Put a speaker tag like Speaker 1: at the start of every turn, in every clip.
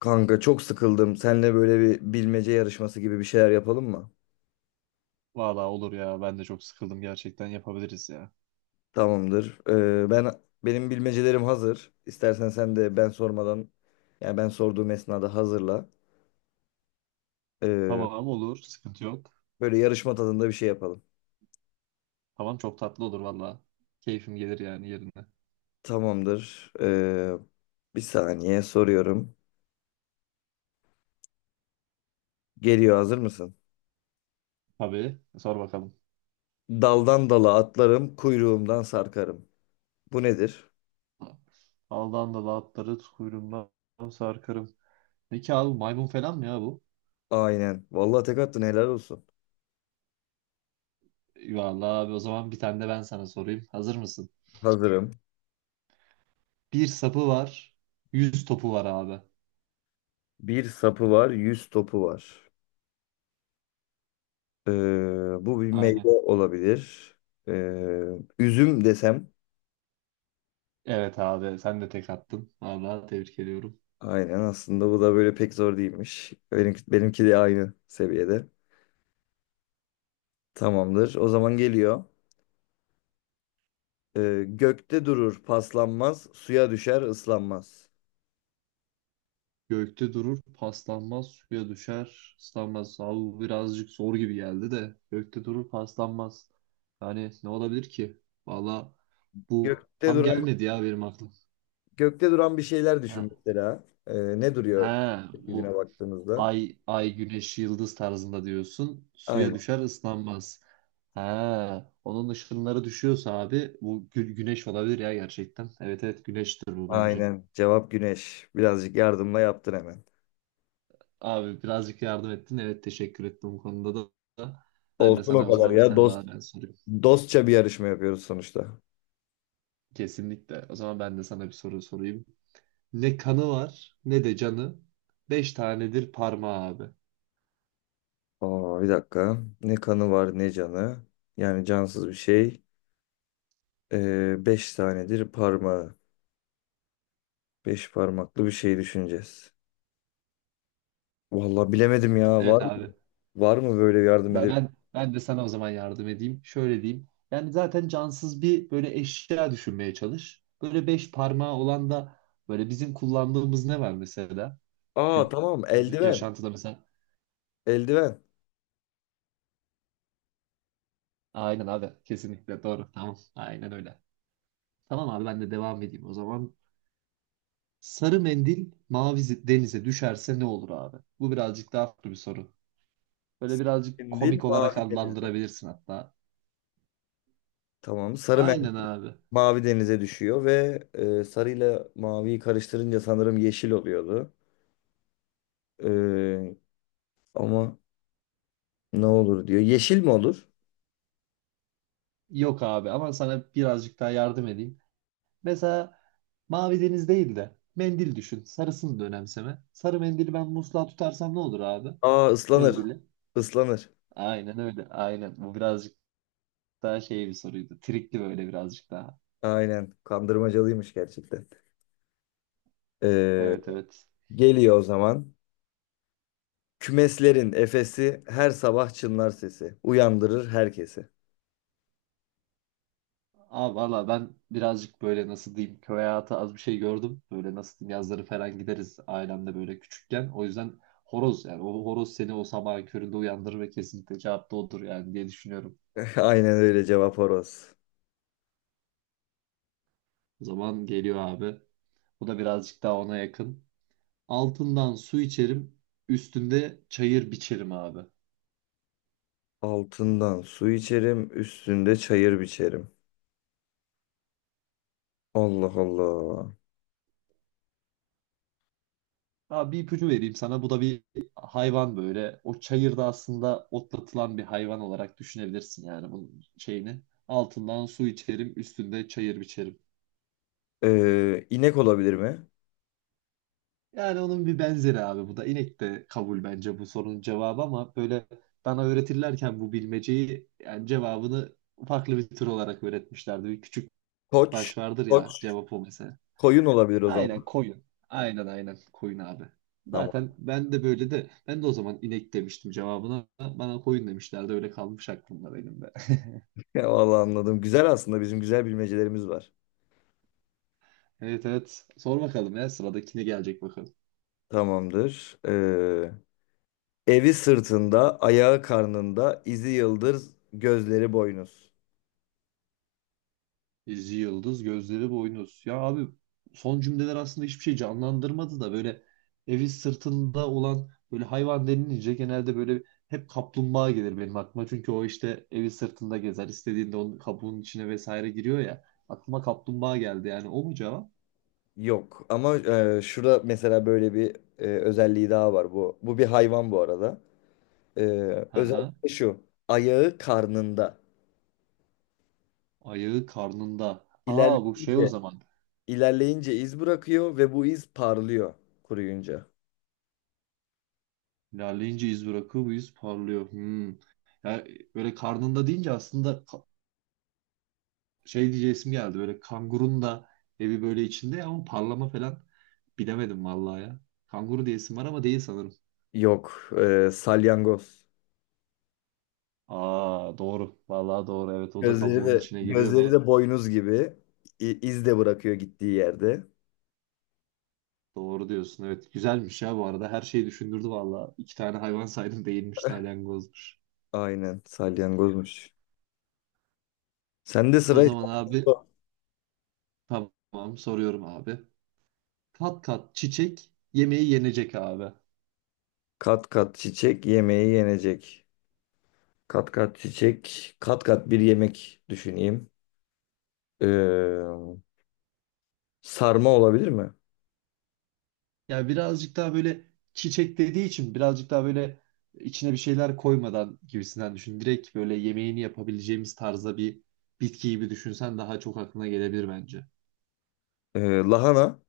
Speaker 1: Kanka çok sıkıldım. Seninle böyle bir bilmece yarışması gibi bir şeyler yapalım mı?
Speaker 2: Valla olur ya. Ben de çok sıkıldım gerçekten. Yapabiliriz ya.
Speaker 1: Tamamdır. Benim bilmecelerim hazır. İstersen sen de ben sormadan yani ben sorduğum esnada hazırla. Ee,
Speaker 2: Tamam olur. Sıkıntı yok.
Speaker 1: böyle yarışma tadında bir şey yapalım.
Speaker 2: Tamam çok tatlı olur valla. Keyfim gelir yani yerine.
Speaker 1: Tamamdır. Bir saniye soruyorum. Geliyor, hazır mısın?
Speaker 2: Tabii. Sor bakalım.
Speaker 1: Daldan dala atlarım, kuyruğumdan sarkarım. Bu nedir?
Speaker 2: Aldan da atları kuyruğumdan sarkarım. Ne ki abi, maymun falan mı ya bu?
Speaker 1: Aynen. Vallahi tek attın, helal olsun.
Speaker 2: Valla abi, o zaman bir tane de ben sana sorayım. Hazır mısın?
Speaker 1: Hazırım.
Speaker 2: Bir sapı var. Yüz topu var abi.
Speaker 1: Bir sapı var, yüz topu var. Ee, bu bir meyve
Speaker 2: Aynen.
Speaker 1: olabilir. Ee, üzüm desem.
Speaker 2: Evet abi sen de tek attın. Valla tebrik ediyorum.
Speaker 1: Aynen, aslında bu da böyle pek zor değilmiş. Benimki de aynı seviyede. Tamamdır. O zaman geliyor. Gökte durur, paslanmaz, suya düşer, ıslanmaz.
Speaker 2: Gökte durur, paslanmaz, suya düşer, ıslanmaz. Abi bu birazcık zor gibi geldi de. Gökte durur, paslanmaz. Yani ne olabilir ki? Valla bu
Speaker 1: Gökte
Speaker 2: tam
Speaker 1: duran
Speaker 2: gelmedi ya benim aklıma.
Speaker 1: gökte duran bir şeyler düşün
Speaker 2: Ha,
Speaker 1: mesela. Ne duruyor
Speaker 2: ha,
Speaker 1: yüzüne
Speaker 2: bu
Speaker 1: baktığınızda?
Speaker 2: ay, ay, güneş, yıldız tarzında diyorsun. Suya
Speaker 1: Aynen.
Speaker 2: düşer, ıslanmaz. Ha, onun ışınları düşüyorsa abi bu güneş olabilir ya gerçekten. Evet evet, güneştir bu bence.
Speaker 1: Aynen. Cevap güneş. Birazcık yardımla yaptın hemen.
Speaker 2: Abi birazcık yardım ettin. Evet, teşekkür ettim bu konuda da. Ben de
Speaker 1: Olsun o
Speaker 2: sana o
Speaker 1: kadar
Speaker 2: zaman bir
Speaker 1: ya.
Speaker 2: tane
Speaker 1: Dost
Speaker 2: daha ben sorayım.
Speaker 1: dostça bir yarışma yapıyoruz sonuçta.
Speaker 2: Kesinlikle. O zaman ben de sana bir soru sorayım. Ne kanı var ne de canı. Beş tanedir parmağı abi.
Speaker 1: Aa, bir dakika. Ne kanı var ne canı. Yani cansız bir şey. Beş tanedir parmağı. Beş parmaklı bir şey düşüneceğiz. Vallahi bilemedim ya.
Speaker 2: Evet
Speaker 1: Var mı?
Speaker 2: abi.
Speaker 1: Var mı böyle yardım
Speaker 2: Ben,
Speaker 1: edebilir?
Speaker 2: ben, ben de sana o zaman yardım edeyim. Şöyle diyeyim. Yani zaten cansız bir böyle eşya düşünmeye çalış. Böyle beş parmağı olan da böyle bizim kullandığımız ne var mesela?
Speaker 1: Aa, tamam.
Speaker 2: Günlük
Speaker 1: Eldiven.
Speaker 2: yaşantıda mesela.
Speaker 1: Eldiven.
Speaker 2: Aynen abi. Kesinlikle doğru. Tamam. Aynen öyle. Tamam abi, ben de devam edeyim o zaman. Sarı mendil mavi denize düşerse ne olur abi? Bu birazcık daha farklı bir soru. Böyle birazcık
Speaker 1: Sendil
Speaker 2: komik olarak
Speaker 1: mavi denizde.
Speaker 2: adlandırabilirsin hatta.
Speaker 1: Tamam.
Speaker 2: Aynen abi.
Speaker 1: Mavi denize düşüyor ve sarıyla maviyi karıştırınca sanırım yeşil oluyordu. Ee, ama ne olur diyor. Yeşil mi olur?
Speaker 2: Yok abi, ama sana birazcık daha yardım edeyim. Mesela mavi deniz değil de mendil düşün. Sarısını da önemseme. Sarı mendili ben musluğa tutarsam ne olur abi?
Speaker 1: Aa, ıslanır.
Speaker 2: Mendili.
Speaker 1: Islanır.
Speaker 2: Aynen öyle. Aynen. Bu birazcık daha şey bir soruydu. Trikli böyle birazcık daha.
Speaker 1: Aynen. Kandırmacalıymış gerçekten. Ee,
Speaker 2: Evet evet.
Speaker 1: geliyor o zaman. Kümeslerin efesi, her sabah çınlar sesi, uyandırır herkesi.
Speaker 2: Abi valla ben birazcık böyle nasıl diyeyim, köy hayatı az bir şey gördüm. Böyle nasıl diyeyim, yazları falan gideriz ailemle böyle küçükken. O yüzden horoz, yani o horoz seni o sabahın köründe uyandırır ve kesinlikle cevap da odur yani diye düşünüyorum.
Speaker 1: Aynen, öyle, cevap horoz.
Speaker 2: O zaman geliyor abi. Bu da birazcık daha ona yakın. Altından su içerim, üstünde çayır biçerim abi.
Speaker 1: Altından su içerim, üstünde çayır biçerim. Allah Allah.
Speaker 2: Abi bir ipucu vereyim sana. Bu da bir hayvan böyle. O çayırda aslında otlatılan bir hayvan olarak düşünebilirsin yani bunun şeyini. Altından su içerim, üstünde çayır biçerim.
Speaker 1: İnek olabilir mi?
Speaker 2: Yani onun bir benzeri abi bu da. İnek de kabul bence bu sorunun cevabı ama böyle bana öğretirlerken bu bilmeceyi yani cevabını farklı bir tür olarak öğretmişlerdi. Bir küçük
Speaker 1: Koç.
Speaker 2: baş vardır ya,
Speaker 1: Koç.
Speaker 2: cevap o mesela.
Speaker 1: Koyun olabilir o zaman.
Speaker 2: Aynen koyun. Aynen aynen koyun abi.
Speaker 1: Tamam.
Speaker 2: Zaten ben de böyle de ben de o zaman inek demiştim cevabına. Bana koyun demişlerdi, öyle kalmış aklımda benim de.
Speaker 1: Ya vallahi anladım. Güzel aslında. Bizim güzel bilmecelerimiz var.
Speaker 2: Evet evet, sor bakalım ya, sıradakine gelecek bakalım.
Speaker 1: Tamamdır. Evi sırtında, ayağı karnında, izi yıldız, gözleri boynuz.
Speaker 2: İzi yıldız, gözleri boynuz. Ya abi, son cümleler aslında hiçbir şey canlandırmadı da böyle evi sırtında olan böyle hayvan denilince genelde böyle hep kaplumbağa gelir benim aklıma. Çünkü o işte evi sırtında gezer, istediğinde onun kabuğunun içine vesaire giriyor ya. Aklıma kaplumbağa geldi, yani o mu cevap?
Speaker 1: Yok ama şurada mesela böyle bir özelliği daha var bu. Bu bir hayvan bu arada. E,
Speaker 2: Hı hı.
Speaker 1: özellikle şu, ayağı karnında.
Speaker 2: Ayağı karnında. Aa, bu şey o
Speaker 1: İlerleyince,
Speaker 2: zaman.
Speaker 1: ilerleyince iz bırakıyor ve bu iz parlıyor kuruyunca.
Speaker 2: İlerleyince iz bırakır, bu iz parlıyor. Hmm. Ya böyle karnında deyince aslında şey diyeceğim geldi. Böyle kangurun da evi böyle içinde ama parlama falan bilemedim vallahi ya. Kanguru diyesim var ama değil sanırım.
Speaker 1: Yok, salyangoz.
Speaker 2: Aa doğru. Vallahi doğru. Evet, o da
Speaker 1: Gözleri
Speaker 2: kabuğun
Speaker 1: de
Speaker 2: içine giriyor
Speaker 1: gözleri
Speaker 2: ve
Speaker 1: de boynuz gibi. İ- iz de bırakıyor gittiği yerde.
Speaker 2: doğru diyorsun. Evet, güzelmiş ya bu arada. Her şeyi düşündürdü vallahi. İki tane hayvan saydım, değilmiş, salyangozmuş.
Speaker 1: Aynen, salyangozmuş. Sende
Speaker 2: O
Speaker 1: sıra.
Speaker 2: zaman abi tamam, soruyorum abi. Kat kat çiçek, yemeği yenecek abi.
Speaker 1: Kat kat çiçek, yemeği yenecek. Kat kat çiçek, kat kat bir yemek düşüneyim. Ee, sarma olabilir mi?
Speaker 2: Yani birazcık daha böyle çiçek dediği için birazcık daha böyle içine bir şeyler koymadan gibisinden düşün. Direkt böyle yemeğini yapabileceğimiz tarzda bir bitki gibi düşünsen daha çok aklına gelebilir bence.
Speaker 1: Lahana.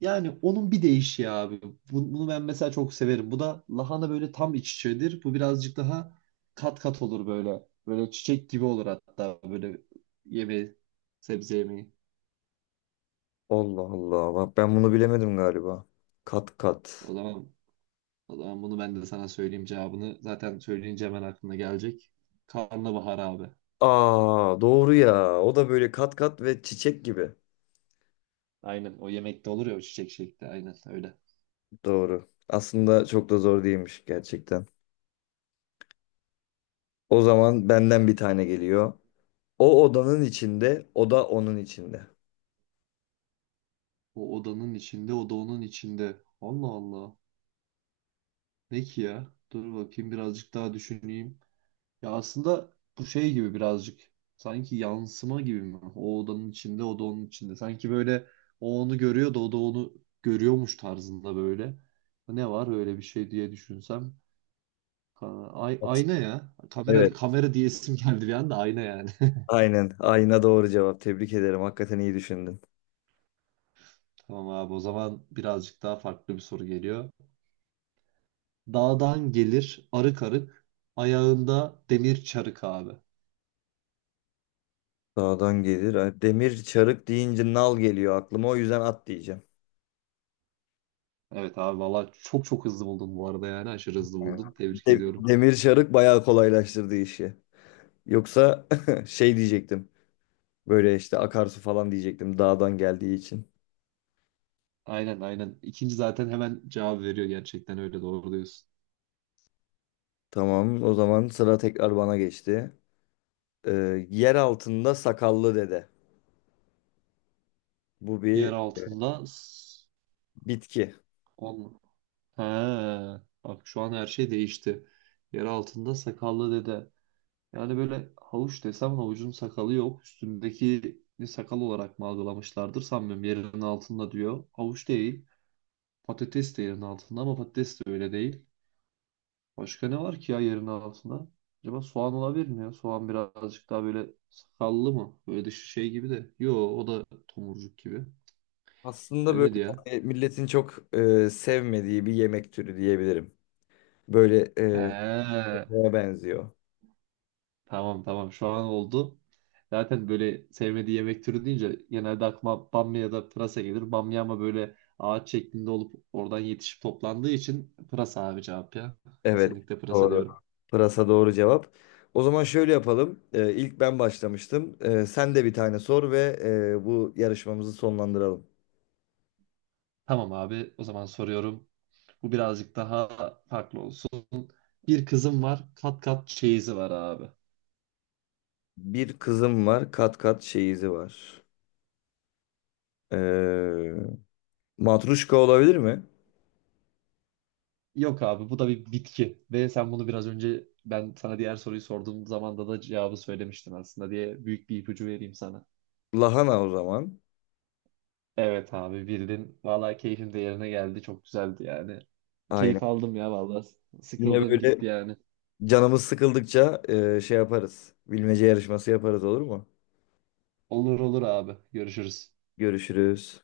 Speaker 2: Yani onun bir değişiği abi. Bunu ben mesela çok severim. Bu da lahana böyle tam iç içedir. Bu birazcık daha kat kat olur böyle. Böyle çiçek gibi olur hatta, böyle yemeği, sebze yemeği.
Speaker 1: Allah Allah. Bak, ben bunu bilemedim galiba. Kat kat.
Speaker 2: O zaman O zaman bunu ben de sana söyleyeyim cevabını. Zaten söyleyince hemen aklına gelecek. Karnabahar abi.
Speaker 1: Aa, doğru ya. O da böyle kat kat ve çiçek gibi.
Speaker 2: Aynen, o yemekte olur ya o çiçek şekli. Aynen öyle.
Speaker 1: Doğru. Aslında çok da zor değilmiş gerçekten. O zaman benden bir tane geliyor. O odanın içinde, o da onun içinde.
Speaker 2: O odanın içinde, o da onun içinde. Allah Allah. Ne ki ya? Dur bakayım, birazcık daha düşüneyim. Ya aslında bu şey gibi birazcık. Sanki yansıma gibi mi? O odanın içinde, o da onun içinde. Sanki böyle o onu görüyor da o da onu görüyormuş tarzında böyle. Ne var öyle bir şey diye düşünsem. Ha, ay-
Speaker 1: Evet.
Speaker 2: ayna ya. Kamera
Speaker 1: Evet.
Speaker 2: kamera diyesim geldi bir anda, ayna yani.
Speaker 1: Aynen. Ayna doğru cevap. Tebrik ederim. Hakikaten iyi düşündün.
Speaker 2: Tamam abi, o zaman birazcık daha farklı bir soru geliyor. Dağdan gelir arık arık, ayağında demir çarık abi.
Speaker 1: Dağdan gelir. Ay, demir çarık deyince nal geliyor aklıma. O yüzden at diyeceğim.
Speaker 2: Evet abi valla çok çok hızlı buldun bu arada, yani aşırı hızlı buldun. Tebrik
Speaker 1: De-
Speaker 2: ediyorum.
Speaker 1: demir çarık bayağı kolaylaştırdı işi. Yoksa şey diyecektim. Böyle işte akarsu falan diyecektim dağdan geldiği için.
Speaker 2: Aynen aynen. İkinci zaten hemen cevap veriyor gerçekten, öyle doğru diyorsun.
Speaker 1: Tamam, o zaman sıra tekrar bana geçti. Yer altında sakallı dede. Bu
Speaker 2: Yer
Speaker 1: bir
Speaker 2: altında s-
Speaker 1: bitki.
Speaker 2: on... He, bak şu an her şey değişti. Yer altında sakallı dede. Yani böyle havuç desem, havucun sakalı yok. Üstündeki sakal olarak mı algılamışlardır, sanmıyorum. Yerinin altında diyor. Havuç değil. Patates de yerin altında ama patates de öyle değil. Başka ne var ki ya yerin altında? Acaba soğan olabilir mi ya? Soğan birazcık daha böyle sakallı mı? Böyle dışı şey gibi de. Yo, o da tomurcuk gibi.
Speaker 1: Aslında böyle
Speaker 2: Gelmedi ya.
Speaker 1: hani milletin çok sevmediği bir yemek türü diyebilirim. Böyle
Speaker 2: He.
Speaker 1: kokmaya benziyor.
Speaker 2: Tamam tamam, şu an oldu. Zaten böyle sevmediği yemek türü deyince genelde aklıma bamya ya da pırasa gelir. Bamya ama böyle ağaç şeklinde olup oradan yetişip toplandığı için pırasa abi cevap ya.
Speaker 1: Evet,
Speaker 2: Kesinlikle pırasa
Speaker 1: doğru.
Speaker 2: diyorum.
Speaker 1: Pırasa doğru cevap. O zaman şöyle yapalım. İlk ben başlamıştım. Sen de bir tane sor ve bu yarışmamızı sonlandıralım.
Speaker 2: Tamam abi, o zaman soruyorum. Bu birazcık daha farklı olsun. Bir kızım var, kat kat çeyizi var abi.
Speaker 1: Bir kızım var, kat kat çeyizi var. Ee, matruşka olabilir mi?
Speaker 2: Yok abi, bu da bir bitki ve sen bunu biraz önce ben sana diğer soruyu sorduğum zamanda da cevabı söylemiştin aslında diye büyük bir ipucu vereyim sana.
Speaker 1: Lahana o zaman.
Speaker 2: Evet abi, bildin. Vallahi keyfim de yerine geldi. Çok güzeldi yani.
Speaker 1: Aynen.
Speaker 2: Keyif aldım ya vallahi.
Speaker 1: Yine
Speaker 2: Sıkıldım
Speaker 1: böyle
Speaker 2: gitti yani.
Speaker 1: canımız sıkıldıkça şey yaparız. Bilmece yarışması yaparız, olur mu?
Speaker 2: Olur olur abi. Görüşürüz.
Speaker 1: Görüşürüz.